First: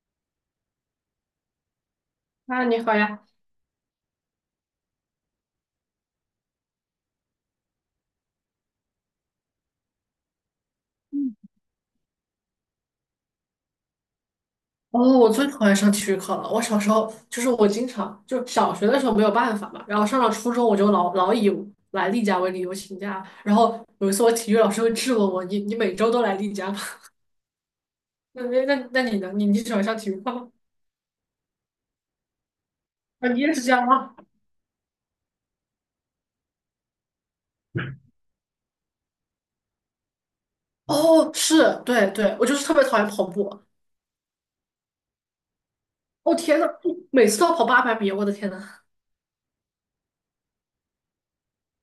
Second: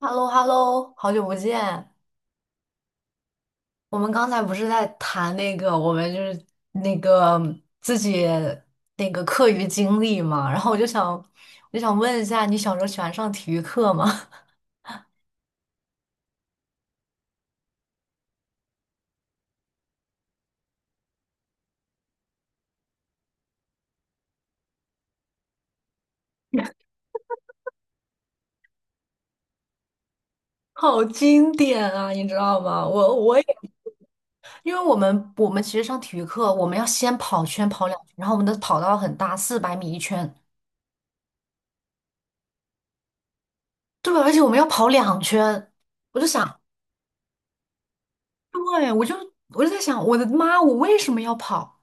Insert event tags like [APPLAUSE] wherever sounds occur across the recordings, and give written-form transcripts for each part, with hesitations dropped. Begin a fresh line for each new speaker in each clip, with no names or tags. h e l l o h e l l o 好久不见。
啊，你好呀！
我们刚才不是在谈那个，我们就是那个自己那个课余经历嘛，然后我就想问一下，你小时候喜欢上体育课吗？
哦，我最讨厌上体育课了。我小时候就是我经常就小学的时候没有办法嘛，然后上了初中我就老以来例假为理由请假。然后有一次我体育老师会质问我：“你每周都来例假吗？”
[LAUGHS]
[LAUGHS] 那你呢？你喜欢上体育课吗？
好经典啊，你知道吗？我
啊，
我
你
也，
也是这样吗？
因为我们其实上体育课，我们要先跑圈跑两圈，然后我们的跑道很大，400米一圈，
哦，是，对对，我就是特别讨厌跑步。
对，而且我们要跑两圈，我就
哦
想，
天呐，每次都要跑八百米，我的天呐！
对，我就在想，我的妈，我为什么要跑？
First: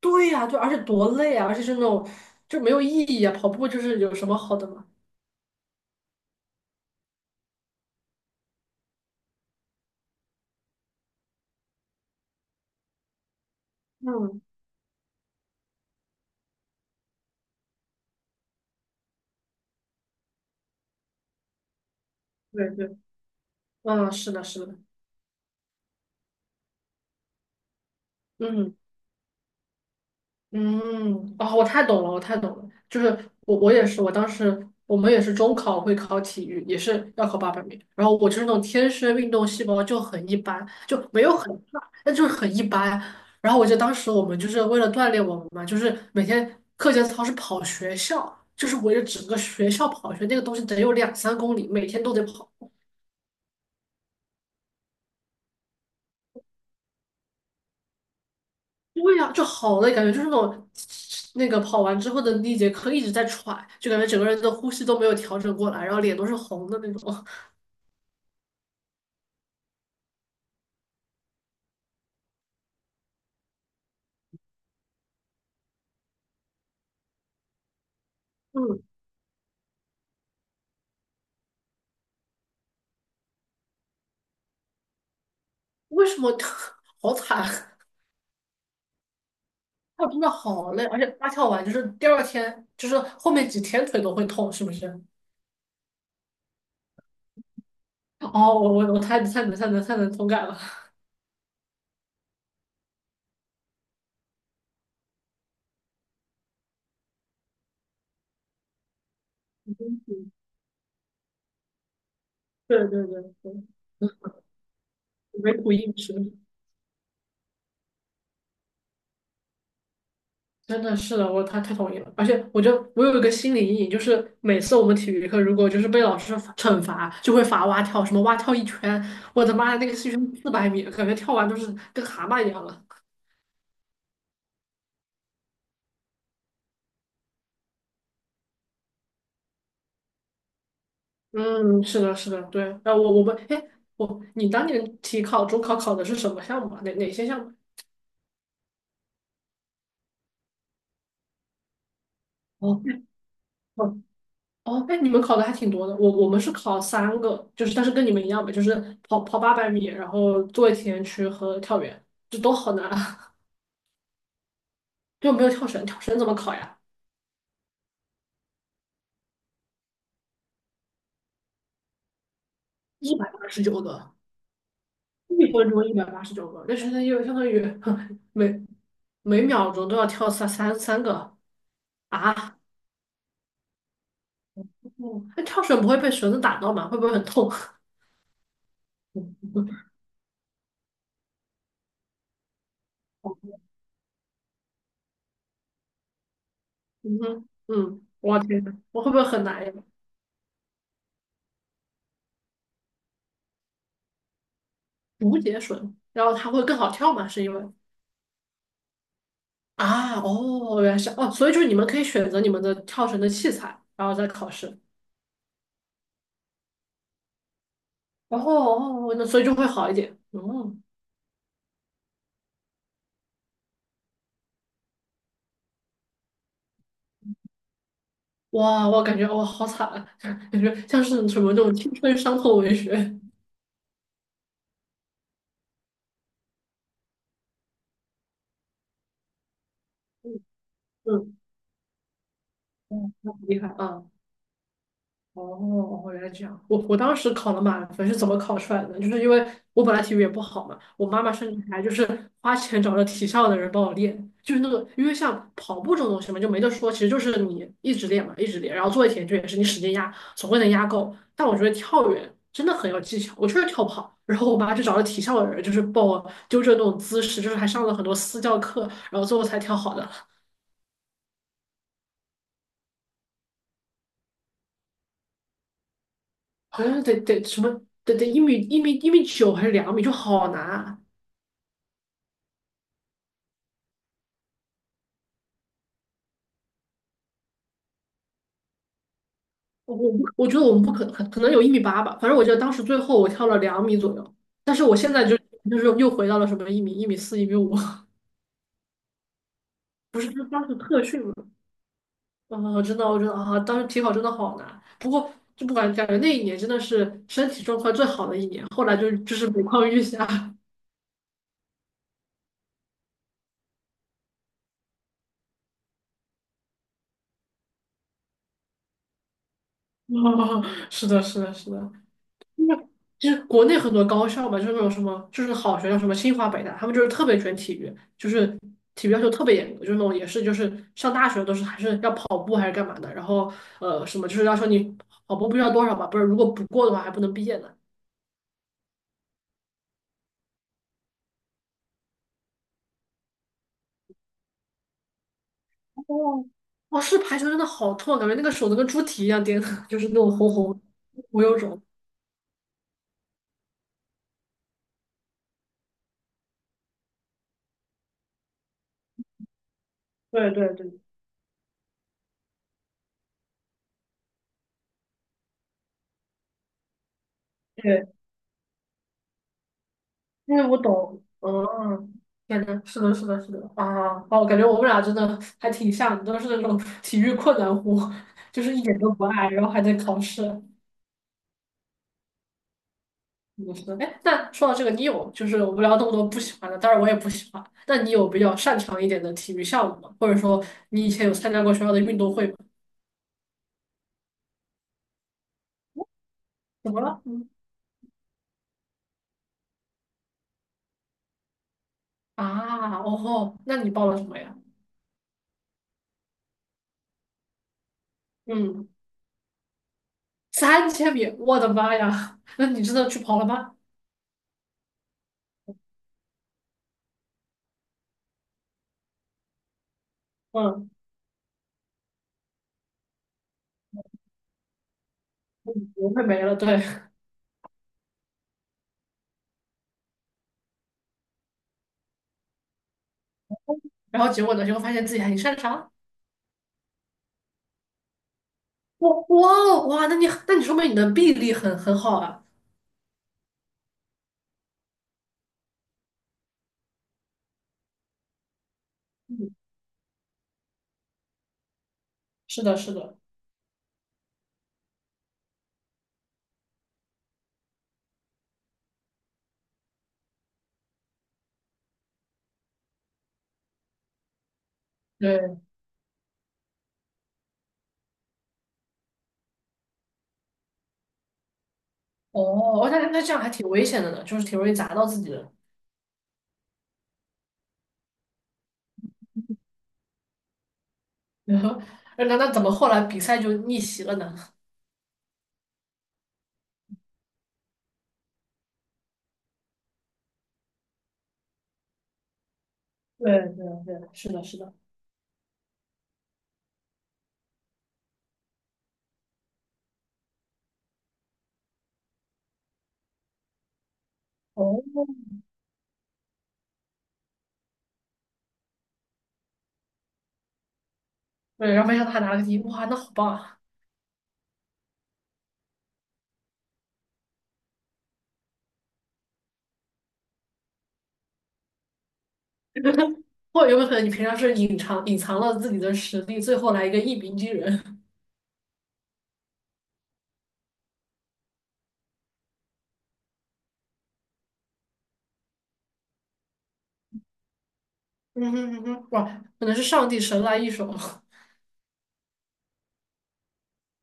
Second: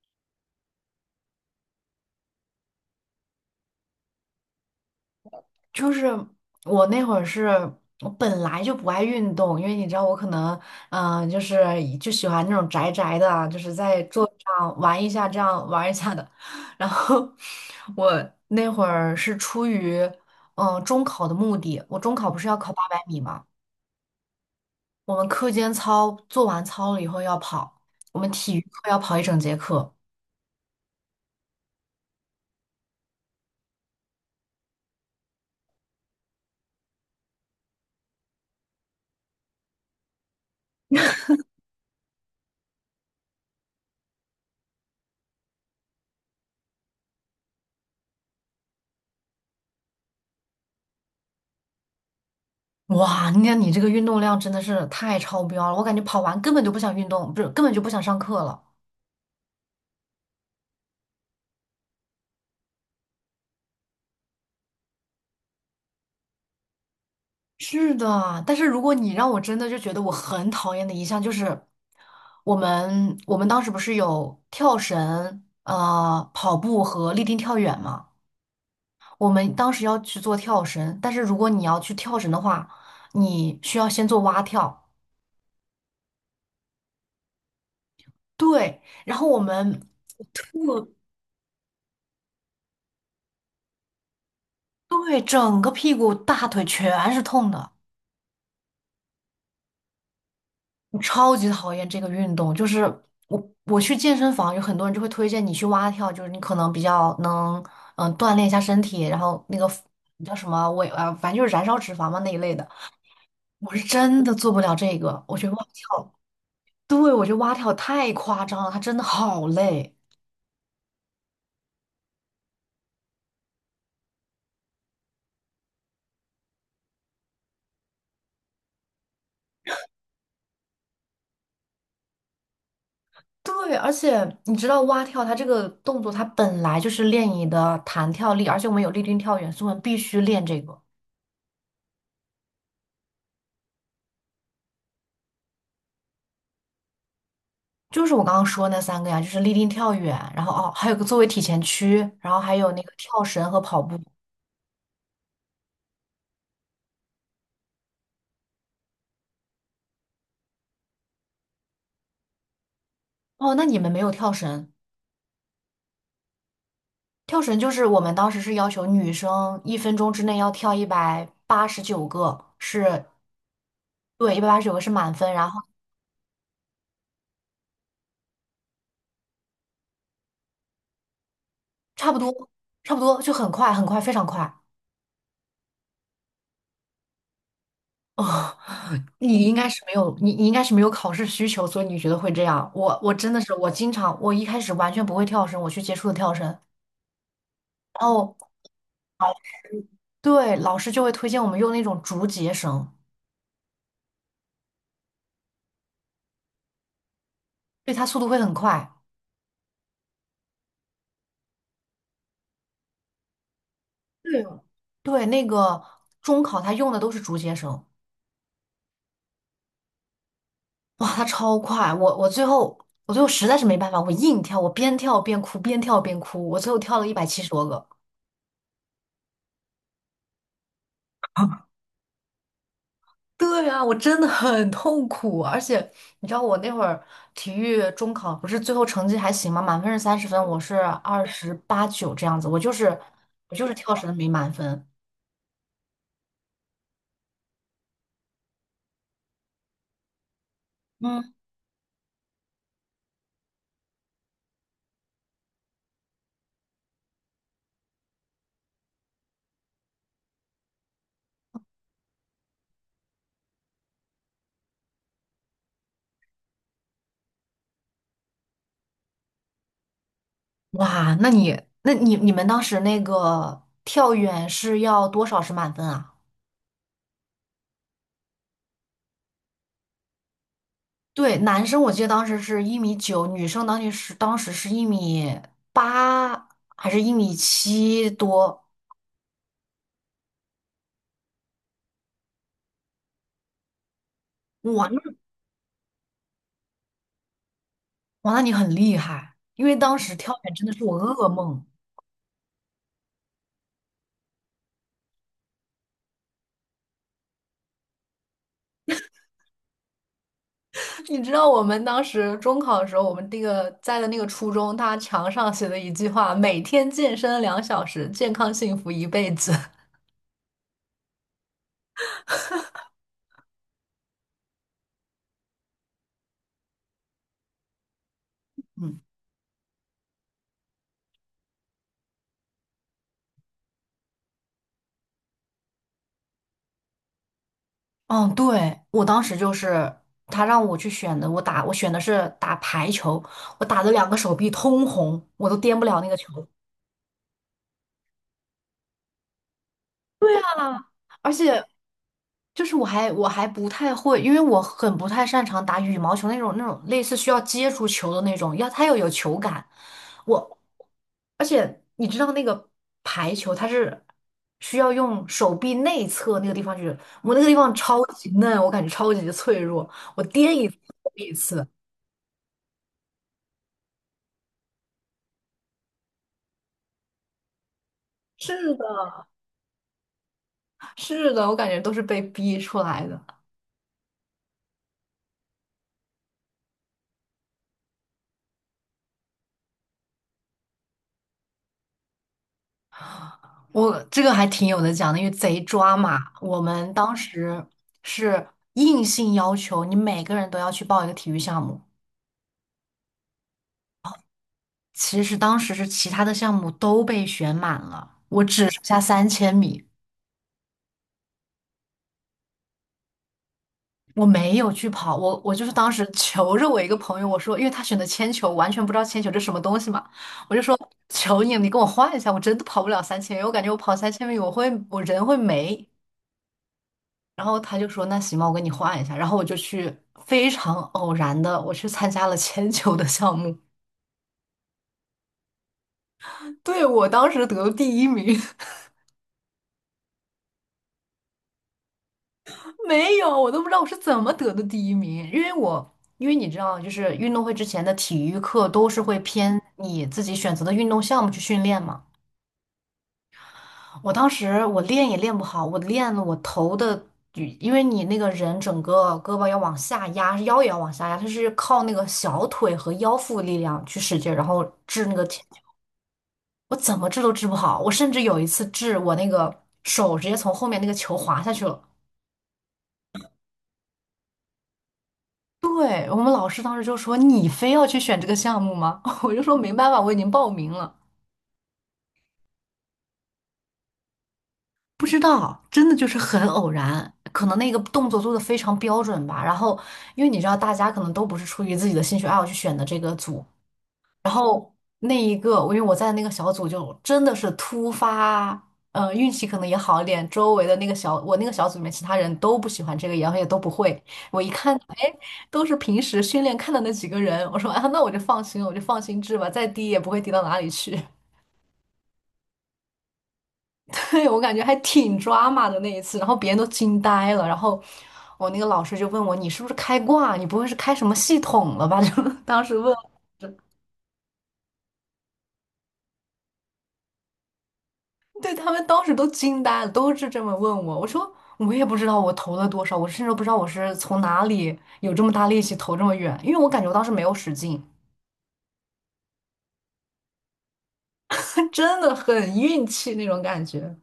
对呀，对，而且多累啊，而且是那种就没有意义啊。跑步就是有什么好的吗？
就是我那会儿是我本来就不爱运动，因为你知道我可能，就是就喜欢那种宅宅的啊就是在桌子
嗯，
上玩一下，这样玩一下的。然后我那会儿是出于中考的目的，我中考不是要
对
考八
对，
百米嘛，
嗯，是的，是的。
我们课间操做完操了以后要跑，我们体育
嗯
课要跑一整节课。
嗯，哦，我太懂了，我太懂了。就是我也是，我当时我们也是中考会考体育，也是要考八百米。然后我就是那种天生运动细胞就很一般，就没有很差，但就是很一般。然后我记得当时我们就是为了锻炼我们嘛，就是每天课间操是跑学校，就是围着整个学校跑一圈，那个东西得有两三公里，每天都得跑。
哇，你看你这个运动量真的是太超标了，我感觉跑完根本就不想运动，不是根本就不想上课了。
对呀，就好累，感觉就是那种那个跑完之后的那节课一直在喘，就感觉整个人的呼吸都没有调整过来，然后脸都是红的那种。
是的，但是如果你让我真的就觉得我很讨厌的一项就是，我们当时不是有跳绳、跑步和立定跳远嘛？
嗯，
我们当时要去做跳绳，但是如果你要去跳绳的话，你需要先做蛙跳，
为什么 [LAUGHS] 好惨啊？
对，然后我们
跳真的好累，
我
而且蛙跳完就是第二天，就是后面几天腿都会痛，是不是？
对整个屁股大腿全是痛的。
哦，我太能同感了。
我超级讨厌这个运动，就是我去健身房，有很多人就会推荐你去蛙跳，就是你可能比较能锻炼一下身体，然后那个叫什么我也啊，反正就是燃烧脂肪嘛那一类的。
[LAUGHS] 对对对对，
我是
[LAUGHS] 嗯
真的做不了这个，我觉得
没
蛙
苦硬
跳，
吃。
对，我觉得蛙跳太夸张了，它真的好累。
真的是的，我他太同意了。而且我有一个心理阴影，就是每次我们体育课如果就是被老师惩罚，就会罚蛙跳，什么蛙跳一圈，我的妈呀，那个是一圈400米，感觉跳完都是跟蛤蟆一样了。
对，而且你知道蛙跳它这个动作，它本来就是练你的弹跳力，而且我们有立定跳远，所以我们必须练这个。
嗯，是的，是的，对。我我们，哎，你当年体考、中考考的是什么项目啊？哪些项目？
就是我刚刚说那三个呀，就是立定跳远，然后哦，还有个作为体前屈，然后还有
哦，
那个跳绳和跑步。
哦，哦，哎，你们考的还挺多的。我们是考三个，就是但是跟你们一样吧，就是跑八百米，然后做一体前屈和跳远，这都好难。
哦，那你们没有跳绳？
就没有跳绳，跳绳怎么考呀？
跳绳就是我们当时是要求女生1分钟之内要跳一百八十九个，是，
一百八十九个，
对，一百八十九个是满分，然
一
后
分钟一百八十九个，那就相当于 [LAUGHS] 每每秒钟都要跳三个
差不多，
啊！
差不多就很快，很快，非常快。
嗯那跳绳不会被绳子打到吗？会不会很痛？[LAUGHS]
哦，你应该是没有，你应该是没有考试需求，所以你觉得会这样。我真的是，我经常我一开始完全不会跳绳，我去接触的跳绳。
嗯哼，嗯，
然后。
我天呐，我会不会很难呀？
对，老师就会推荐我们用那种竹节绳，
竹节绳，然后它会更好跳吗？是因为
对，它速度会很快。
啊，哦，原来是哦，所以就是你们可以选择你们的跳绳的器材，然后再
对
考
哦
试，
对，那个中考他用的都是竹节绳，
然后哦，哦那所以就会好一点，哦。
哇，它超快！我最后实在是没办法，我硬跳，我边跳边哭，边跳边哭，我最后跳了170多个。
哇，我感觉哇，好惨啊，[LAUGHS] 感觉像是什么那
[LAUGHS]
种青春伤痛文学。
对啊，我真的很痛苦，而且你知道我那会儿体育中考不是最后成绩还行吗？满分是30分，我是二
嗯，
十八九这样子，我就是
嗯，那很
我
厉
就
害
是跳
啊。
绳没满分。
哦，原来这样。我当时考了满分是怎么考出来的呢？就是因为我本来体育也不好嘛，我妈
嗯。
妈甚至还就是花钱找了体校的人帮我练，就是那个，因为像跑步这种东西嘛，就没得说，其实就是你一直练嘛，一直练，然后做一题就也是你使劲压，总会能压够。但我觉得跳远真的很有技巧，我确实跳不好。然后我妈就找了体校的人，就是帮我纠正那种姿势，就是还上了很多私教课，然后最后才跳好的，
哇，那你你们当时那个跳远是要多少是满分啊？
[LAUGHS] 好像得什么得1米9还是两米，就好难啊。
对，男生我记得当时是1米9，女生当时是1米8还是1米7多？
我不我觉得我们不可能有1米8吧，反正我记得当时最后我跳了两米左右，但是
哇，
我
那
现在就是又回到了什么1米5，
哇，那你很厉害，因为当时跳
就
远真
当
的
时
是我
特训
噩
嘛。
梦。
啊，真的我觉得啊，当时体考真的好难。不过就不管感觉那一年真的是身体状况最好的一年，后来就是每况愈下。[LAUGHS]
[LAUGHS] 你知道我们当时中考的时候，我们那个在的那个初中，他墙上写的一句话：每天健身2小时，健康幸福一辈子。[LAUGHS]
啊，是的，是的，是的。就是国内很多高校嘛，就是那种什么，就是好学校，什么清华、北大，他们就是特别卷体育，就是体育要求特别严格，就是那种也是就是上大学都是还是要跑步还是干嘛的，然后什么就是要求你跑步不知道多少嘛，不是如果不过的话还不能毕业呢。
嗯，对，我当时就是他让我去选的，我选的是打排球，我打的两个手臂通红，我都颠不了那个
哦，
球。
哦，是排球真的好痛啊，感觉那个手都跟猪蹄一样颠的 [LAUGHS] 就是那种
对
红红
啊 [LAUGHS]，而
我有
且
种。
就是我还不太会，因为我很不太擅长打羽毛球那种类似需要接触球的那种，要它要有球感。
对
我
对对
而且你知道那个排球它是需要用手臂内侧那个地方去，我那个地方超
对，
级嫩，我感觉超级脆弱，我颠
因为
一
我
次
懂，
一次。
嗯，感觉是的，是的，是的，啊，哦，感觉我们俩真的还挺像的，都是那种 [LAUGHS] 体育困难户，就
是
是一点都不
的，
爱，然后还在考试，
是的，我感觉都是被逼出来的。
嗯，是的。哎，那说到这个，你有就是我们聊那么多不喜欢的，当然我也不喜欢，那你有比较擅长一点的体育项目吗？或者说你以前有参加过学校的运动会吗？
我这个还挺有的讲的，因为贼抓马。我们
怎么
当
了？嗯，
时是硬性要求你每个人都要去报一个体育项目，
啊，哦吼，那你报了什么呀？
其实当时是其他的项目都被选满了，我只剩
嗯，
下三千米，
3000米，我的妈呀，[LAUGHS] 那你真的去跑了吗？
我没有去跑。我就是当时 [LAUGHS] 求着我一个朋友，我说，因为他选的铅球，我完全不知道铅球这什么东西嘛，我就说
嗯，
求你，你跟我换一下，我真的跑不了三千米，我感觉我跑三千米我人会没。
不会没了，对。
然后他就说：“那行吧，我给你换一下。”然后我就去非常偶然的，我去参加了铅球的项目。
然后结果呢，就会发现自己还挺擅长。
[LAUGHS] 对，我当时得了第一名，
哇哇哦哇，那你说明你的臂力很好啊。
[LAUGHS] 没有，我都不知道我是怎么得的第一名，因为我。因为你知道，就是运动会之前的体育课都是会
嗯，
偏你自己选择的运动项目去训练嘛。
是的，是的，
我当时我练也练不好，我练了我头的，因为你那个人整个胳膊要往下压，腰也要往下压，它是靠那个小腿和腰腹力量去使劲，然后掷那个
对。
我怎么治都治不好，我甚至有一次治我那个手直接从后面那个球滑下去了。
哦，我感觉那这样还挺危险的呢，就是挺容易砸到自己的。
对，我们老师当时就说：“你非要去选这个项目吗？” [LAUGHS] 我就说：“没办法，我已经报名了。”
[LAUGHS] 然后，那怎么后来比赛就逆袭了呢？
不知道，真的就是很偶然，可能那个动作做的非常标准吧。然后，因为你知道，大家可能都不是出于自己的兴趣爱好去选的这个
对
组，
对对，是
然
的，是的。
后那一个，因为我在那个小组就真的是突发，运气可能也好一点，周围的那个小，我那个小组里面其他人都不喜欢这个，然后也都不会。我一看，
哦，
哎，都是平时训练看的那几个人，我说啊，那我就放心了，我就放心治吧，再低也不会低到哪里去。[LAUGHS]
对，然后没想到他拿了个第一，哇，那好棒啊！
对，我感觉还挺 drama 的那一次，然后别人都惊呆了，然后我那个老师就问我，你是不是开挂？你不会是开什么系统了吧？[LAUGHS] 就当时问。
或者有没有可能你平常是隐藏隐藏了自己的实力，最后来一个一鸣惊人？[LAUGHS]
对他们当时都惊呆了，都是这么问我。我说我也不知道我投了多少，我甚至都不知道我是从哪里有这么大力气投这么远，因为我感觉我当时没有使劲，
嗯哼嗯哼，哇，可能是上帝神来一手。[LAUGHS]
[LAUGHS] 他真的很运气那种感觉。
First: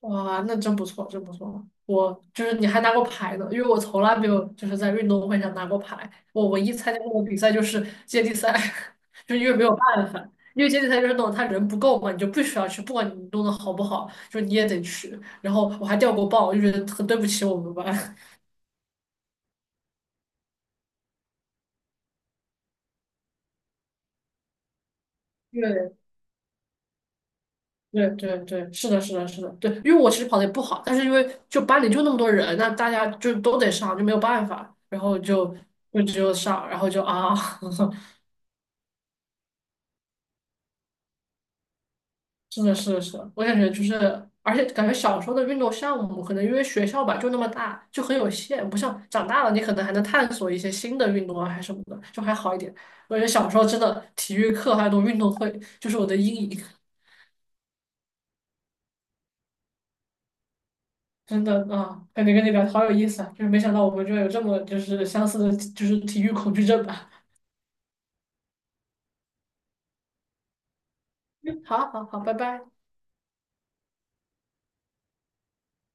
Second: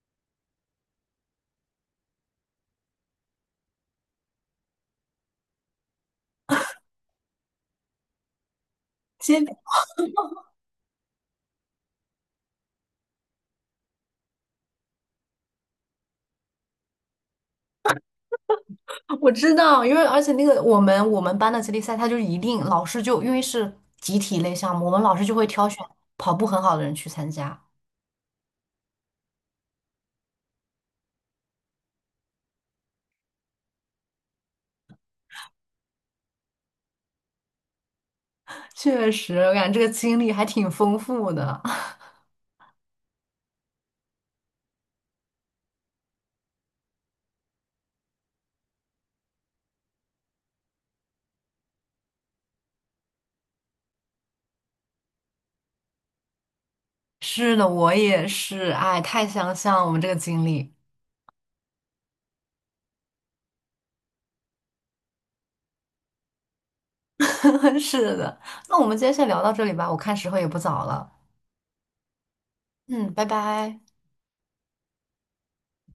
哇，那真不错，真不错。我就是你还拿过牌呢，因为我从来没有就是在运动会上拿过牌。我唯一参加过的比赛就是接力赛，[LAUGHS] 就因为
接
没有办法，因为接力赛就是那种他人不够嘛，你就必须要去，不管你弄得好不好，就你也得去。然后我还掉过棒，我就觉得很对不起我们班。[LAUGHS]
我知道，因为而且那个我们班的接力赛，他就是一定老师就因为是集体类项目，我们老师就会挑选
对
跑步很好的人去参加。
对对对，是的，是的，是的，对，因为我其实跑得也不好，但是因为就班里就那么多人，那大家就都得上，就没有办法，然后就只有上，然后就啊。[LAUGHS]
确实，我感觉这个经历还挺丰富的。[LAUGHS]
是的，是的，是的，我感觉就是，而且感觉小时候的运动项目，可能因为学校吧就那么大，就很有限，不像长大了你可能还能探索一些新的运动啊，还什么的，就还好一点。我觉得小时候真的体育课还有那种运动会，就是我的阴影，
是的，我也是，哎，太相像我们这个经历。
真的啊，感觉跟你聊好有意思啊，就是没想到我们居然有这么就是相似的，就是体育恐惧症吧。
[LAUGHS] 是的，那我们今天先聊到这里吧，我看时候也不早了。
[LAUGHS] 好好好，拜拜。
嗯，拜拜。